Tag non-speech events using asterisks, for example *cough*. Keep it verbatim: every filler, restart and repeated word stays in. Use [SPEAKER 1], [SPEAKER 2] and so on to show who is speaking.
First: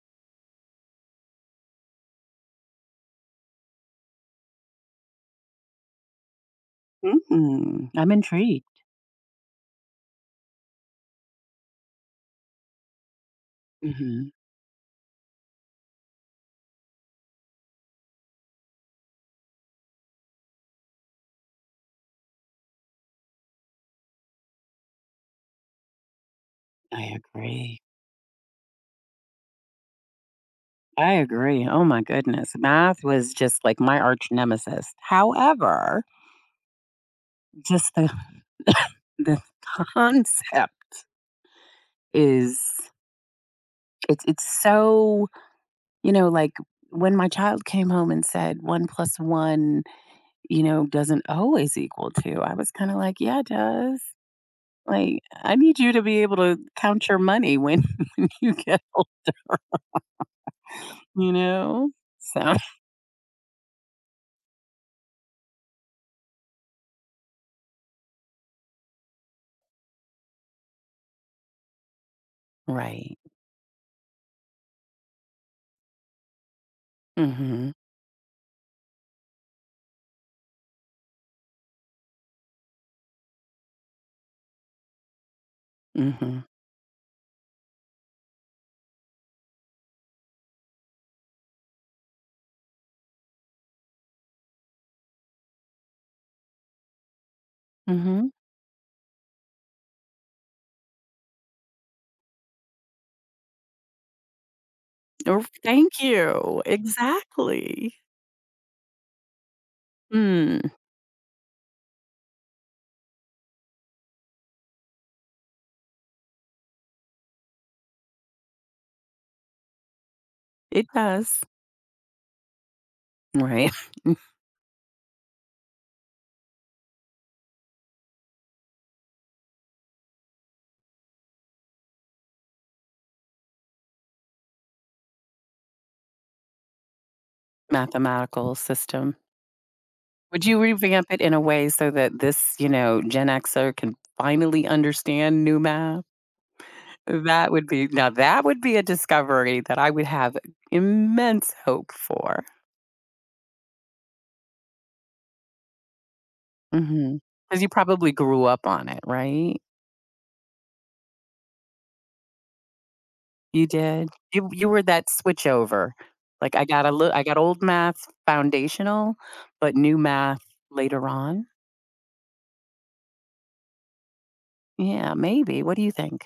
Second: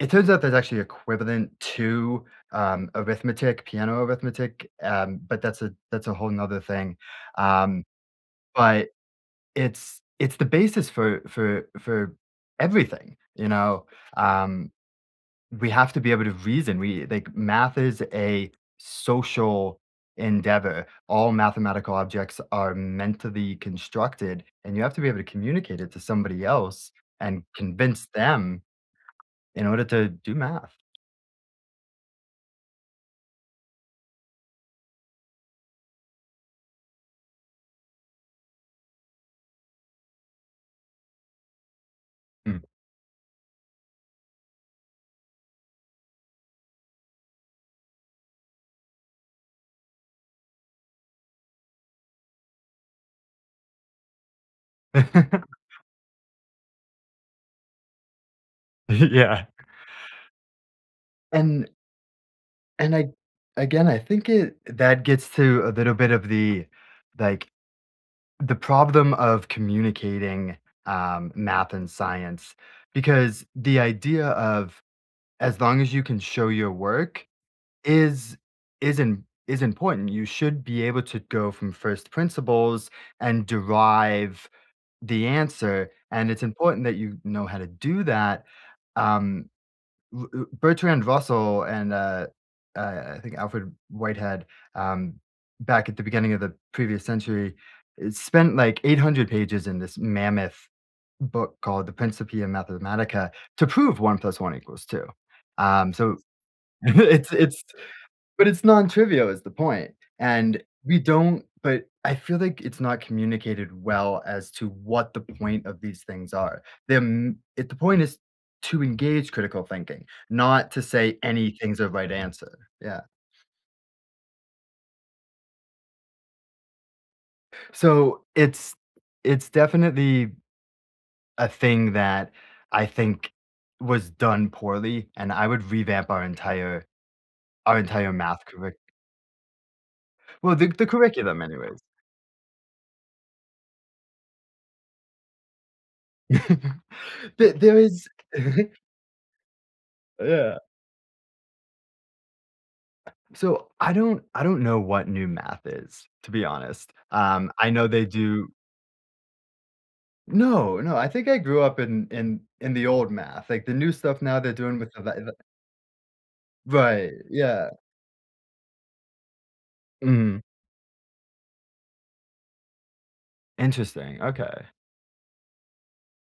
[SPEAKER 1] It turns out there's actually equivalent to, um, arithmetic, piano arithmetic, um, but that's a that's a whole ‘nother thing, um,
[SPEAKER 2] Mhm, I'm intrigued.
[SPEAKER 1] but, it's it's the basis for for for everything, you know?
[SPEAKER 2] Mhm.
[SPEAKER 1] Um, we have to be able to reason, we like, math is a social endeavor. All mathematical objects are meant to be constructed, and you have to be able to communicate it to somebody else
[SPEAKER 2] I
[SPEAKER 1] and
[SPEAKER 2] agree.
[SPEAKER 1] convince them in order to do math.
[SPEAKER 2] I agree, oh my goodness. Math was just like my arch-nemesis. However just the *coughs* the co concept
[SPEAKER 1] Mm.
[SPEAKER 2] is it's it's, so You know, like, when my child came home and said one plus one, you know, doesn't always equal two, I was kinda like, "Yeah, it does, like, I
[SPEAKER 1] *laughs*
[SPEAKER 2] need you to be able to count your money when *laughs* you get older,
[SPEAKER 1] *laughs* Yeah.
[SPEAKER 2] you
[SPEAKER 1] And
[SPEAKER 2] know?" So *coughs*
[SPEAKER 1] And I again, I think it that gets to a little bit of the, like, the problem of communicating, um, math and science,
[SPEAKER 2] Right.
[SPEAKER 1] because the idea of as long as you can show your work
[SPEAKER 2] Mhm.
[SPEAKER 1] is is im is important. You should be able to go from first principles and derive the answer, and
[SPEAKER 2] Mhm.
[SPEAKER 1] it's important that you know how to do that. Um, u u Bertrand Russell and, uh uh, I think, Alfred Whitehead, um, back at the beginning of the previous century, eh,
[SPEAKER 2] Mhm.
[SPEAKER 1] spent, like, eight hundred pages in this mammoth book called the Principia Mathematica to prove one plus one equals two.
[SPEAKER 2] Of
[SPEAKER 1] Um,
[SPEAKER 2] Thank
[SPEAKER 1] so,
[SPEAKER 2] you,
[SPEAKER 1] *laughs* it's it's
[SPEAKER 2] exactly.
[SPEAKER 1] but it's nontrivial, is the point, and
[SPEAKER 2] Mm.
[SPEAKER 1] we don't but, I feel like it's not communicated well as to what the point of these things are. Their m it The point is to engage critical thinking, not to
[SPEAKER 2] It
[SPEAKER 1] say
[SPEAKER 2] does.
[SPEAKER 1] anything's a right answer. Yeah.
[SPEAKER 2] Right. *coughs*
[SPEAKER 1] So, it's it's definitely a thing that I think was done poorly, and I would revamp our entire our entire math
[SPEAKER 2] Mathematical
[SPEAKER 1] curric
[SPEAKER 2] system? Would
[SPEAKER 1] Well,
[SPEAKER 2] you
[SPEAKER 1] the the
[SPEAKER 2] revamp it in a
[SPEAKER 1] curriculum,
[SPEAKER 2] way
[SPEAKER 1] anyways.
[SPEAKER 2] so that this, you know, Gen Xer can finally understand new math?
[SPEAKER 1] *laughs*
[SPEAKER 2] That
[SPEAKER 1] There
[SPEAKER 2] would
[SPEAKER 1] there
[SPEAKER 2] be
[SPEAKER 1] is
[SPEAKER 2] Now, that would be
[SPEAKER 1] *laughs*
[SPEAKER 2] a discovery that I would have
[SPEAKER 1] Yeah.
[SPEAKER 2] immense hope for.
[SPEAKER 1] So, I don't I don't know what new math is, to be honest,
[SPEAKER 2] Mhm.
[SPEAKER 1] um,
[SPEAKER 2] 'Cause you
[SPEAKER 1] I know they
[SPEAKER 2] probably grew
[SPEAKER 1] do
[SPEAKER 2] up on it, right?
[SPEAKER 1] No, no, I think I grew up in in in the old math,
[SPEAKER 2] You
[SPEAKER 1] like, the new
[SPEAKER 2] did?
[SPEAKER 1] stuff now
[SPEAKER 2] You
[SPEAKER 1] they're
[SPEAKER 2] w You
[SPEAKER 1] doing
[SPEAKER 2] were
[SPEAKER 1] with the
[SPEAKER 2] that
[SPEAKER 1] the the
[SPEAKER 2] switchover, like, "I got a li
[SPEAKER 1] Right,
[SPEAKER 2] I got old
[SPEAKER 1] yeah.
[SPEAKER 2] math's foundational, but new math
[SPEAKER 1] Mhm.
[SPEAKER 2] later on."
[SPEAKER 1] Interesting, okay.
[SPEAKER 2] Yeah, maybe, what do you think?